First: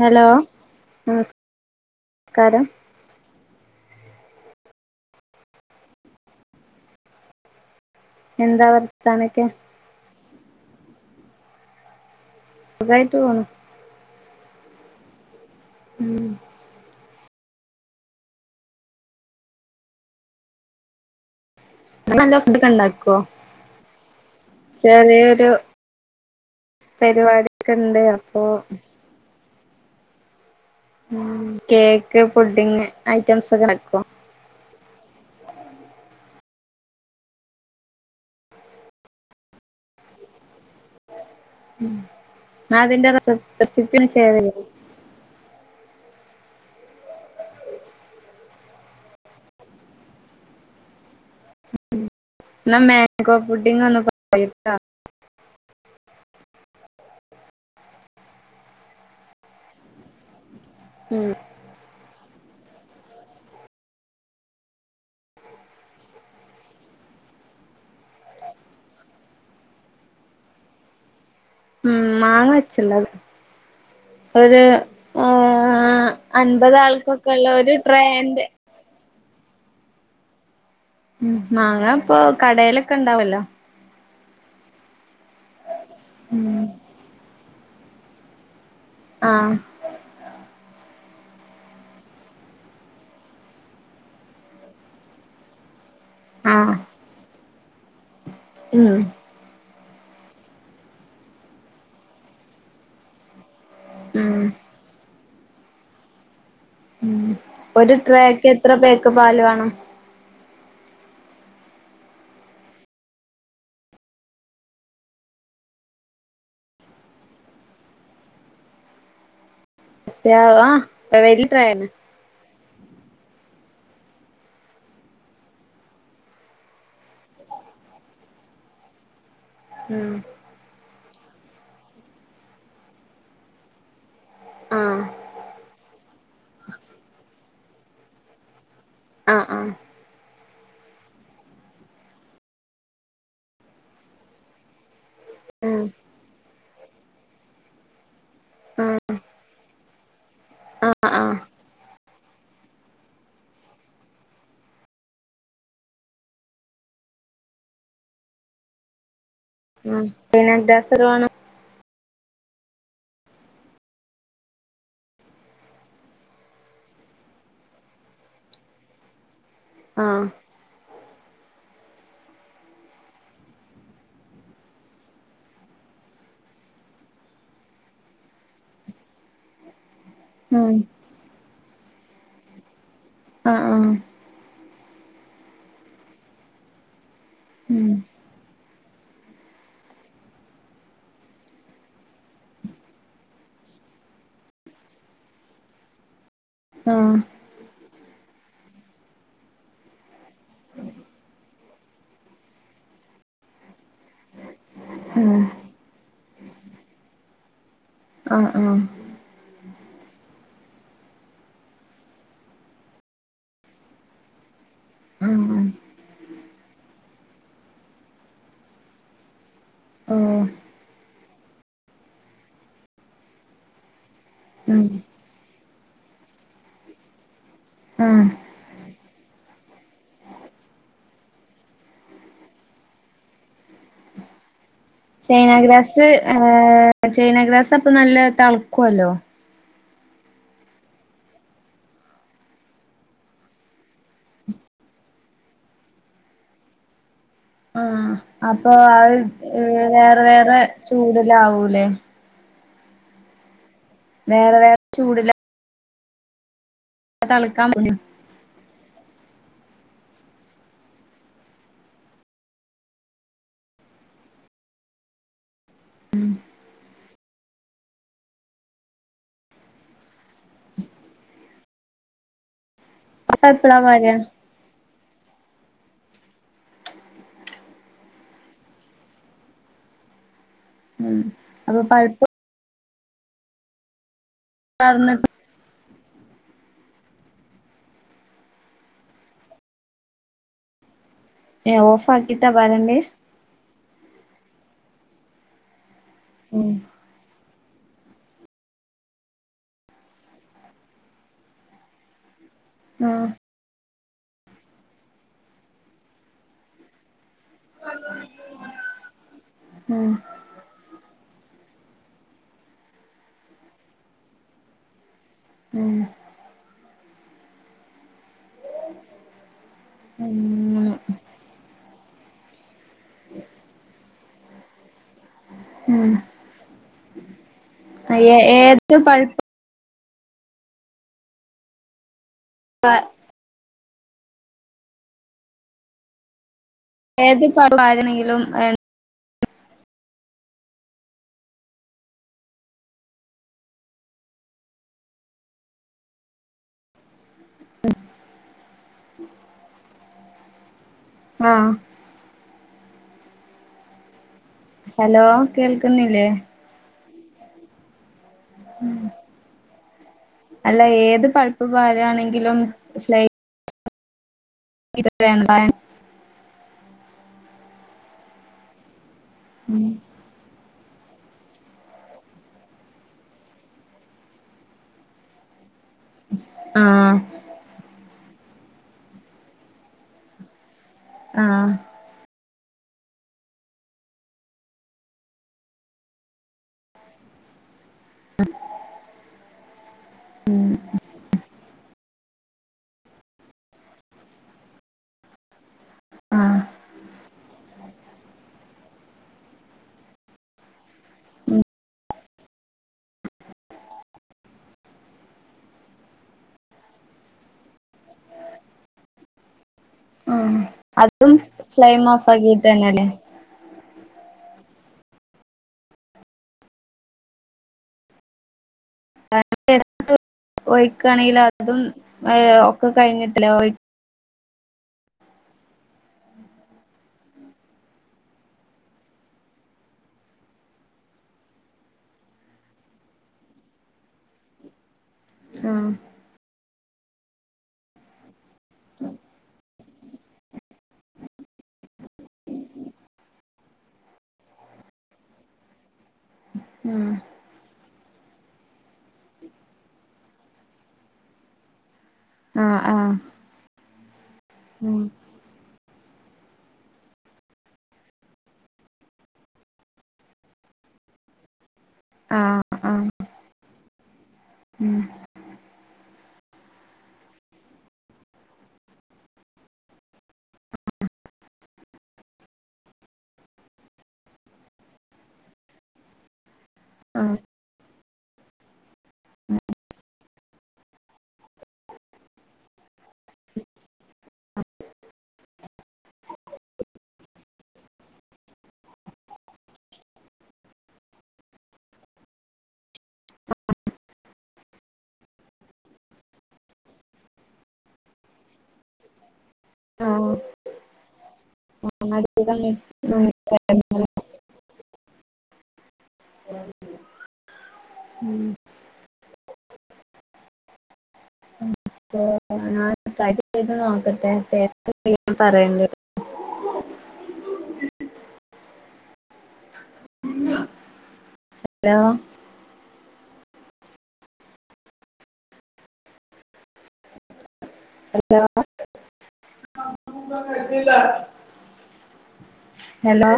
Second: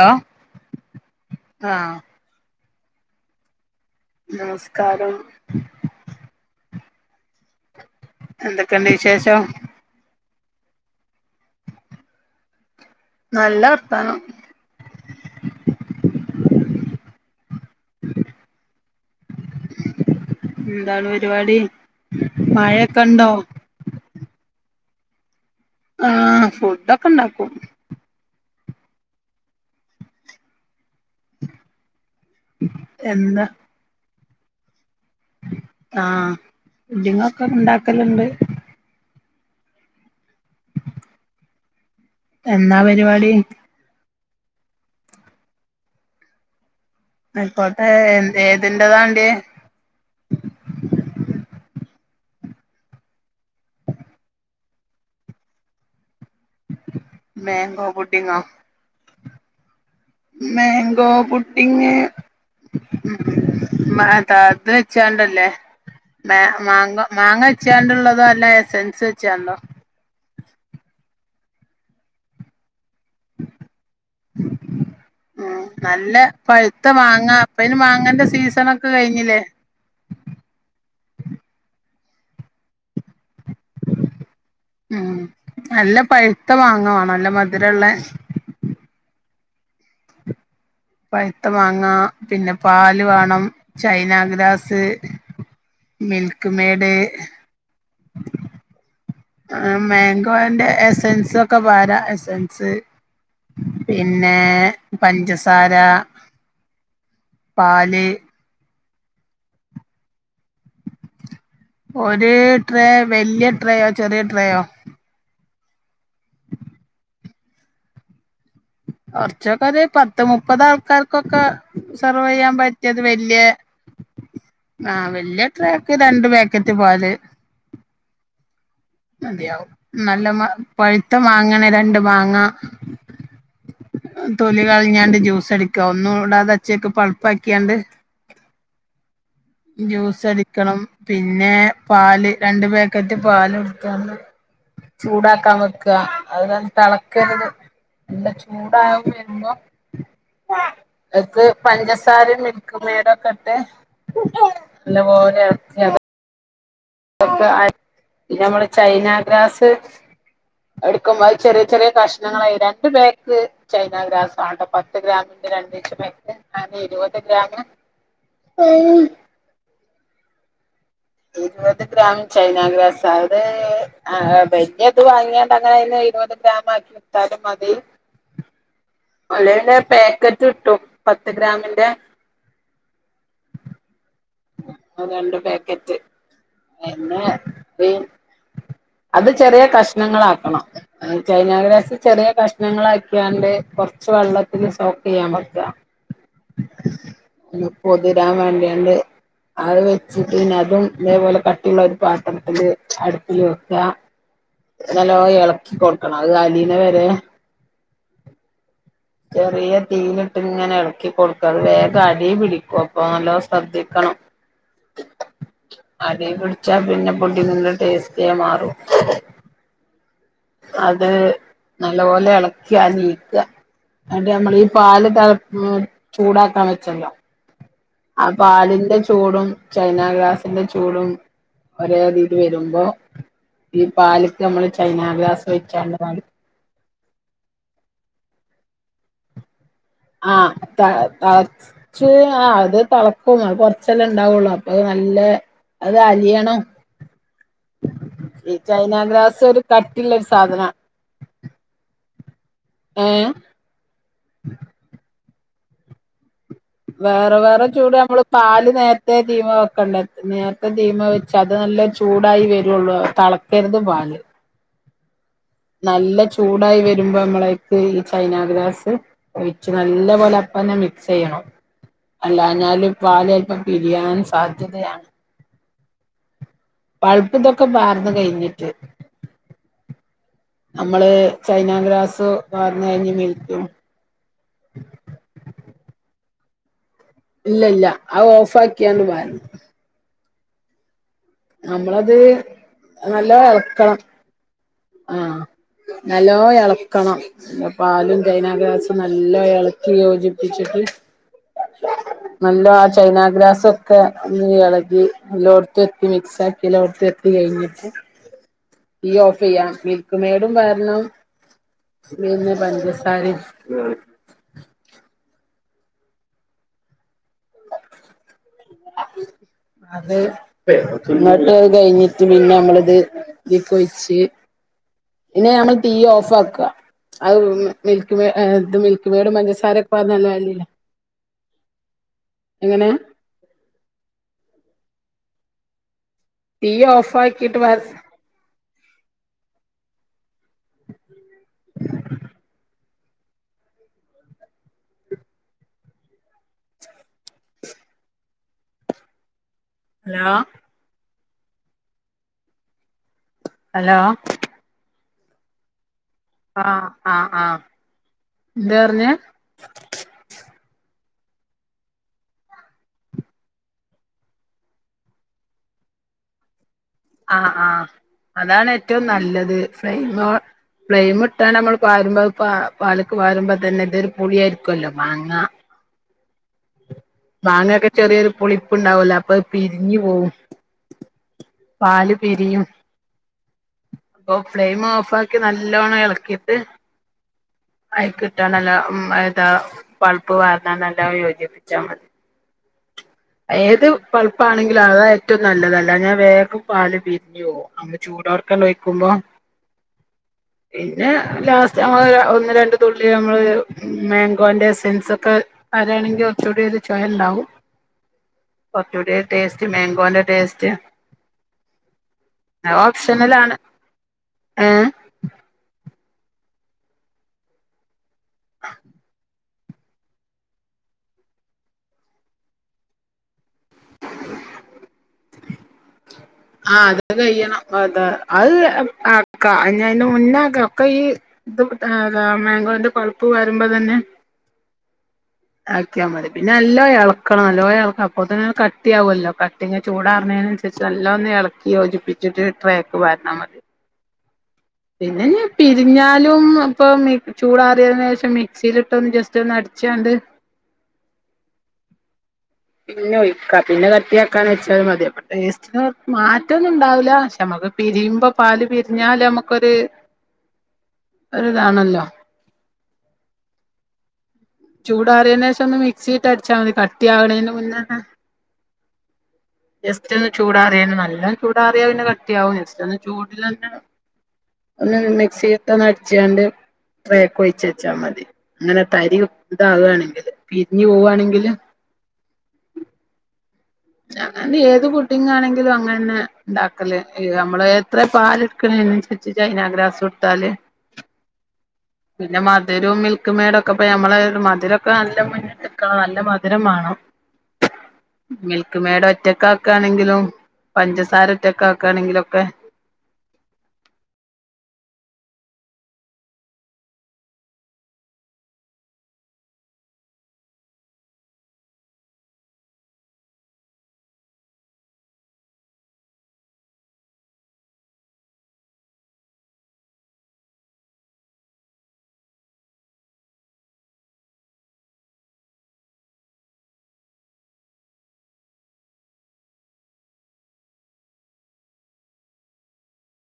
hello [unintelligible] സ് ആഹ് കാരം നമസ്കാരം എന്താ എന്തൊക്കെണ്ട് വിശേഷം വർത്താനൊക്കെ സുഖായിട്ട് പോണു നല്ല വർത്താനം ഉം എന്താണ് പരിപാടി [unintelligible] ഫുഡക്കെ മഴയൊക്കെ ഉണ്ടാക്കുവോ ഉണ്ടോ ചെറിയൊരു ആഹ് ഫുഡൊക്കെ ഉണ്ടാക്കും പരിപാടക്ക ഉണ്ടേ അപ്പൊ ഉ കേക്ക് പുഡിങ് എന്താ ഐറ്റംസ് ഒക്കെ ആക്കും ആഹ് പുഡിങ്ങൊക്കെ ണ്ടാക്കലുണ്ട് എന്നാ ആ അതിന്റെ പരിപാടി റെസി റെസിപ്പി ഷെയർ [unintelligible] ആയിക്കോട്ടെ എ ഏതിന്റെതാണ്ടിയെ എന്നാ മാങ്കോ പുഡിങ്ങൊന്നും പറയു [unintelligible] ട്ടാ മാങ്കോ പുഡിങ്ങൊ മങ്കോ ഉം പുട്ടിങ്ങ് ഉം മാ താ ത- അച്ചാണ്ടല്ലേ മാ മാങ്ങ മാങ്ങ വച്ചാണ്ടുള്ളതോ അല്ല എസൻസ് വച്ചാണ്ടോ ഉം മാങ്ങ വെച്ചിള്ളത് [inaudible] ഉം ആഹ് നല്ല അൻപത് പഴുത്ത ആൾക്കൊക്കെ മാങ്ങ ഉള്ള അപ്പ ഒരു ഇന് മാങ്ങേന്റെ ട്രേന്റെ സീസണൊ- [unintelligible] കഴിഞ്ഞില്ലേ ഉം മാങ്ങ ഇപ്പൊ കടലൊക്കെ ഉണ്ടാവല്ലോ ഉ നല്ല പഴുത്ത ഉം മാങ്ങ വ [unintelligible] നല്ല മധുരൊള്ളേ ആ പഴ്‌ത്ത മാങ്ങ പിന്നെ പാല് വേണം ചൈന ഗ്രാസ് മിൽക്ക് ആഹ് മെയഡ് ഉം ആ മാങ്കോന്റെ എസെൻസ് ഒക്കെ പാര എസൻസ് പിന്നെ ഉം പഞ്ചസാര ഉ ഒരു പാല് ട്രേക്ക് എത്ര പേക്ക് പാല് വേണം ഒരു ട്രേ വലിയ ട്രേയോ ചെറിയ ട്രേയോ കുറച്ചൊക്കെ അത് പത്ത് മുപ്പത് ആ ആൾക്കാർക്കൊക്കെ വലിയ ട്രേയാണ് സെർവ് ചെയ്യാൻ പറ്റിയത് വല്യാ ആ വല്യ ട്രാക്ക് രണ്ട് പാക്കറ്റ് പാല് മതയാവും ഉം നല്ല മാ പഴുത്തം വാങ്ങണേ രണ്ട് മാങ്ങ തൊലി ആ കളിഞ്ഞാണ്ട് ജ്യൂസ്ടക്കാ ഒന്നും കൂടാതെ അച്ചൊക്കെ പളുപ്പക്കിയാണ്ട് ആ ആ ജ്യൂസ് അടിക്കണം പിന്നെ പാല് രണ്ട് പാക്കറ്റ് പാല് ചൂടാക്കാൻ ഉം വെക്കുക അഹ് തിളക്ക എല്ലാ ആ ചൂടാവും എമ്പോ ആ ആ അത് പഞ്ചസാരയും മിൽക്ക് മേഡ ഒക്കെ ഇട്ട് നല്ലപോലെക്ക [unintelligible] പിന്ന നമ്മുടെ ചൈന ഗ്രാസ് ഉം പിന്നെ ഗ്ലാസ് എത്ര എടുക്കുമ്പോ വേണം ചെറിയ ചെറിയ കഷ്ണങ്ങളായി രണ്ട് ബാക്ക് ചൈന ഗ്രാസ് ആഹ് കേട്ടോ പത്ത് ഗ്രാമിന്റെ രണ്ടീച്ച ഞ ഇരുപത് ഗ്രാം [inaudible] ആഹ് ഇരുപത് ഗ്രാം ചൈന ഗ്രാസ് അത് ആഹ് വലിയത് വാങ്ങിയണ്ട് അങ്ങനെ ഇരുപത് ഗ്രാം ആക്കി വിട്ടാലും മതി അല്ലെ പാക്കറ്റ് ഉം കിട്ടും പത്ത് ഗ്രാമിന്റെ ആഹ് ആഹ് രണ്ട് പാക്കറ്റ് എന്നെ ഉം അത് ചെറിയ കഷ്ണങ്ങളാക്കണം ചൈനഗ്രാസി ചെറിയ കഷ്ണങ്ങൾാക്കിയാണ്ട് കൊറച്ച് വെള്ളത്തിന് സോക്ക് ചെയ്യാൻ വക്ക [inaudible] ആഹ് അഹ് പൊതിരാൻ വേണ്ടിയണ്ട് അത് വെച്ചിട്ട് പിന്നെ അതും ഇതേപോലെ കട്ടിയുള്ള ഒരു പാത്രത്തില് അടുപ്പില് വെക്ക നല്ലോ ഇളക്കി കൊടുക്കണം അത് അലീനെ വരെ ആഹ് ആഹ് ചെറിയ തീൻ ഇട്ട് ഇങ്ങനെ ഇളക്കി കൊടുക്ക അത് വേഗം അടി പിടിക്കും അപ്പൊ നല്ലോ ശ്രദ്ധിക്കണം [inaudible] ഓ ഉം അടി പിടിച്ചാ പിന്നെ പുഡിങ്ങിന്റെ ടേസ്റ്റേ മാറും ഉം അത് നല്ലപോലെ ഇളക്കുക നീക്കുക അഹ് നമ്മള ഈ പാല് ത ചൂടാക്കാൻ വെച്ചല്ലോ ആ ആഹ് പാലിന്റെ ചൂടും ചൈന ഗ്രാസിന്റെ ചൂടും ഒരേരയില് വരുമ്പോ ഈ പാലക്ക് നമ്മള് ചൈന ഗ്രാസ് ഒയിക്കാന്ള്ളതാണ് ഏ ചൈന ഗ്രാസ് അപ്പൊ നല്ല തിളക്കുവല്ലോ ആഹ് തിള [unintelligible] ആഹ് അത് തിളക്കും കുറച്ചല്ലാം ഉണ്ടാവുള്ളു അപ്പൊ അതു നല്ല അത് അലിയണം ആഹ് ഈ അപ്പൊ ചൈനാ അത് ഗ്രാസ് ഒരു കട്ടിള്ള വേറെ ഒരു വേറെ സാധന ചൂടില് ആവൂല്ലേ ഏ വേറെ വേറെ ചൂടിലെ വേറെ വേറെ തളിക്കാൻ പറ്റും ചൂട് നമ്മള് പാല് നേരത്തെ ധീമ വെക്കണ്ട നേരത്തെ ധീമ വെച്ച് അത് നല്ല ചൂടായി വരുള്ളൂ [unintelligible] പാല് നല്ല ചൂടായി വരുമ്പോ നമ്മളക്ക് ഈ ചൈനാ ഗ്രാസ് ഒഴിച്ച് നല്ല പോലെ അപ്പന്നെ മിക്സ് ചെയ്യണം അല്ലഞ്ഞാലും പാല് ചില്ലപ്പം എപ്പളാ വരാ പിരിയാൻ സാധ്യതയാണ് പൾപ്പ് ഇതൊക്കെ പാർന്നു കഴിഞ്ഞിട്ട് നമ്മള് ഉം ചൈന അപ്പൊ പഴുപ്പ് ഗ്രാസ് പാർന്ന് കഴിഞ്ഞ് മില്ക്ക് [unintelligible] ഇല്ല ഇല്ല അവ ഓഫ് ആക്കിയാണ് വയുന്നത് ഏഹ് ഓഫ് നമ്മളത് ആക്കിട്ടാ വരണ്ടേ നല്ലോ എളക്കണം ആഹ് നല്ലോം ഉം എളക്കണം പാലും ചൈനാഗ്രസും നല്ലോം എളക്കി യോജിപ്പിച്ചിട്ട് നല്ലോം ആ ആഹ് ചൈനാഗ്രാസൊ ഒക്കെ ഒന്ന് എളക്കി എല്ലോട്ത്തെത്തി മിക്സാക്കി എല്ലോട്ത്തു എത്തി കഴിഞ്ഞിട്ട് തീയ് ഓഫെയ്യാം ഉം മിൽക്ക് മേ ഡും പാരണം പിന്നെ പഞ്ചസാരിം മ്മ് അത് അങ്ങനെ എന്നോട്ട് കഴിഞ്ഞിട്ട് പിന്നെ നമ്മളിത് ഇതിക്കൊഴിച്ച് പിന്നെ നമ്മള് തീയ്യ് ഓഫാക്ക അത് മിൽക്ക് മേ ഏ ഇത് ഏത് മിൽക്ക് മേഡും പഴുപ്പ് പഞ്ചസാരൊക്കെ പാർന്ന് നല്ലോ അലീലാ എങ്ങനെ തീയ്യ് ഓഫ് ഏത് ആക്കിട്ട് വ [unintelligible] പാരണെങ്കിലും എൻ ഹലോ ആഹ് ഹലോ ഹലോ കേൾക്ക്ന്നില്ലേ പറാ ആഹ് ആഹ് എന്താറ്ഞ്ഞേ അല്ല ഏത് പഴ്പ്പ് പാരാണെങ്കിലും ഫ്ലയ് ഇതൊക്കെ വേണ്ടേ ആഹ് ആഹ് അതാണ് ഏറ്റവും നല്ലത് ഫ്ലയ്മ് ഫ്ലയിമ് ഇട്ടാണ്ട് നമ്മള് പാരുമ്പോ അത് പാ പാല്ക്ക് പാരുമ്പോ തന്നെ ഇതോരു പുളിയായിരിക്കുല്ലോ മാങ്ങ ആഹ് മാങ്ങൊക്കെ ചെറ്യേരു പുളിപ്പ്ണ്ടാവല്ലോ അപ്പത് പിരിഞ്ഞ് പോവും ആഹ് പാല് പിരിയും അപ്പൊ ഫ്ലെയിം ഓഫാക്കി നല്ലോണ്ണം എളക്കീട്ട് അയ്ക്ക്ട്ടാണ്ട് നല്ലോ മ്മ് അയ്ത്താ പള്പ്പ് പാർന്നാണ്ട് നല്ലോം യോജിപ്പിച്ചാ മതി ഏത് പള്പ്പാണെങ്കിലും അതാ ഏറ്റവും നല്ലത് അല്ലാഞ്ഞ ആഹ് വേഗം പാല് പിരിഞ്ഞോവും ചൂടോട്ക്കാണ്ട് ഒയിക്കുമ്പോ പിന്നെ ലാസ്റ്റ് നമ്മള് ഒന്ന് രണ്ട് തുള്ളി നമ്മള് മേഗോന്റെ എസെൻസൊക്കെ പാരാണെങ്കി കൊറച്ചൂടി ഒര് ച്ചോയണ്ടാവും കൊറച്ചൂട്യോരു ടേസ്റ്റ് മേഗോന്റെ ആഹ് ടേസ്റ്റ് അതും ഫ്ലൈയിം ഓഫാക്കീട്ടെന്നല്ലേ അല്ല ആണ് ഏഹ് [unintelligible] എസെൻസും ഒഴിക്കാണെല് അതും ഏ ഒക്കെ കഴിഞ്ഞിട്ടല്ലേ ഒഴി അ ആഹ് അതത് കയ്യണം അതാ അത് ആക്കാ ഇഞ്ഞയ്ന്റെ മുന്നാക്ക ഒക്കെ ഇയ്യ് [unintelligible] മേഗോന്റെ പള്പ്പ് പാരുമ്പോത്തന്നെ ആഹ് ആക്ക്യാ മതി പിന്നെ നല്ലോ എളക്കണം നല്ലോ എളക്ക അപ്പൊത്തിനെന്നെ കട്ടിയാവല്ലോ കട്ടി ചൂടാറ്ണേന് അന്സരിച്ച് നല്ലോ ഒന്ന് എളക്കി യോജിപ്പിച്ചിട്ട് ട്രെക്ക് പാർന്നാ മതി പിന്നെഞ്ഞ് പിരിഞ്ഞാലും അപ്പൊ ആഹ് മി ചൂടാറിയതിനേഷം മിക്സില്ട്ടൊന്ന് ജസ്റ്റോന്ന് അടിച്ചാണ്ട് ആഹ് ആഹ് പിന്നെ ഒഴിക്ക പിന്നെ കട്ടിയാക്കാന് വെച്ചാല് ഉം മതിപ്പ ടെസ്റ്റ്ന് മാറ്റൊന്നുണ്ടാവൂല പക്ഷെ നമ്മക്ക് പിരിയുമ്പോ പാല് പിരിഞ്ഞാല് നമ്മ ക്കൊര് ഒര് ഇതാണല്ലോ ആഹ് ആഹ് ഉം ചൂടാറിയന് ശേഷം ഒന്ന് മിക്സിട്ട് അടച്ചാൽ മതി കട്ടി ആകണേന് മുന്നന്നെ ജസ്റ്റ് ഒന്ന് ചൂടാറിയെ നല്ല ചൂടാറിയാ പിന്നെ കട്ടിയാവും ജസ്റ്റ് ഒന്ന് ചൂടില്ല തന്നെ ഒന്ന് മിക്സി ഇട്ട് ഒന്ന് അടിച്ചുങ്ങാണ്ട് ആഹ് ട്രേക്ക് ഒഴിച്ചു വെച്ചാ മതി അങ്ങനെ തരി ഇതകുകയാണെങ്കില് പിരിഞ്ഞു പോവുവാണെങ്കില് ഞങ്ങ ഏത് കുട്ടിങ്ങാണെങ്കിലും അങ്ങന്നെ ഉണ്ടാക്കല് നമ്മള് എത്ര പാലെടുക്കലു ജൈനാഗ്രാസുട്ടാല് പിന്നെ മധുരവും മിൽക്ക് മെയ്ഡ് ഒക്കെ പോ നമ്മളെ മധുരൊക്കെ നല്ല മുന്നി ക്കാണേ നല്ല മധുരം വേണം ഉം ക്കുമേട് ഒറ്റക്കാക്കുകയാണെങ്കിലും ആഹ് പഞ്ചസാര ഒറ്റക്കക്കുകയാണെങ്കിലൊ ക്കെ ആ [unintelligible] ഉം ആ ഞൻ ട്രൈ ചെയ്ത് നോക്കട്ടെ ടേസ്‌റ്റ് ഉണ്ടെങ്കി ഞാൻ പറയണ്ട് ഹലോ ഹലോ ഹലോ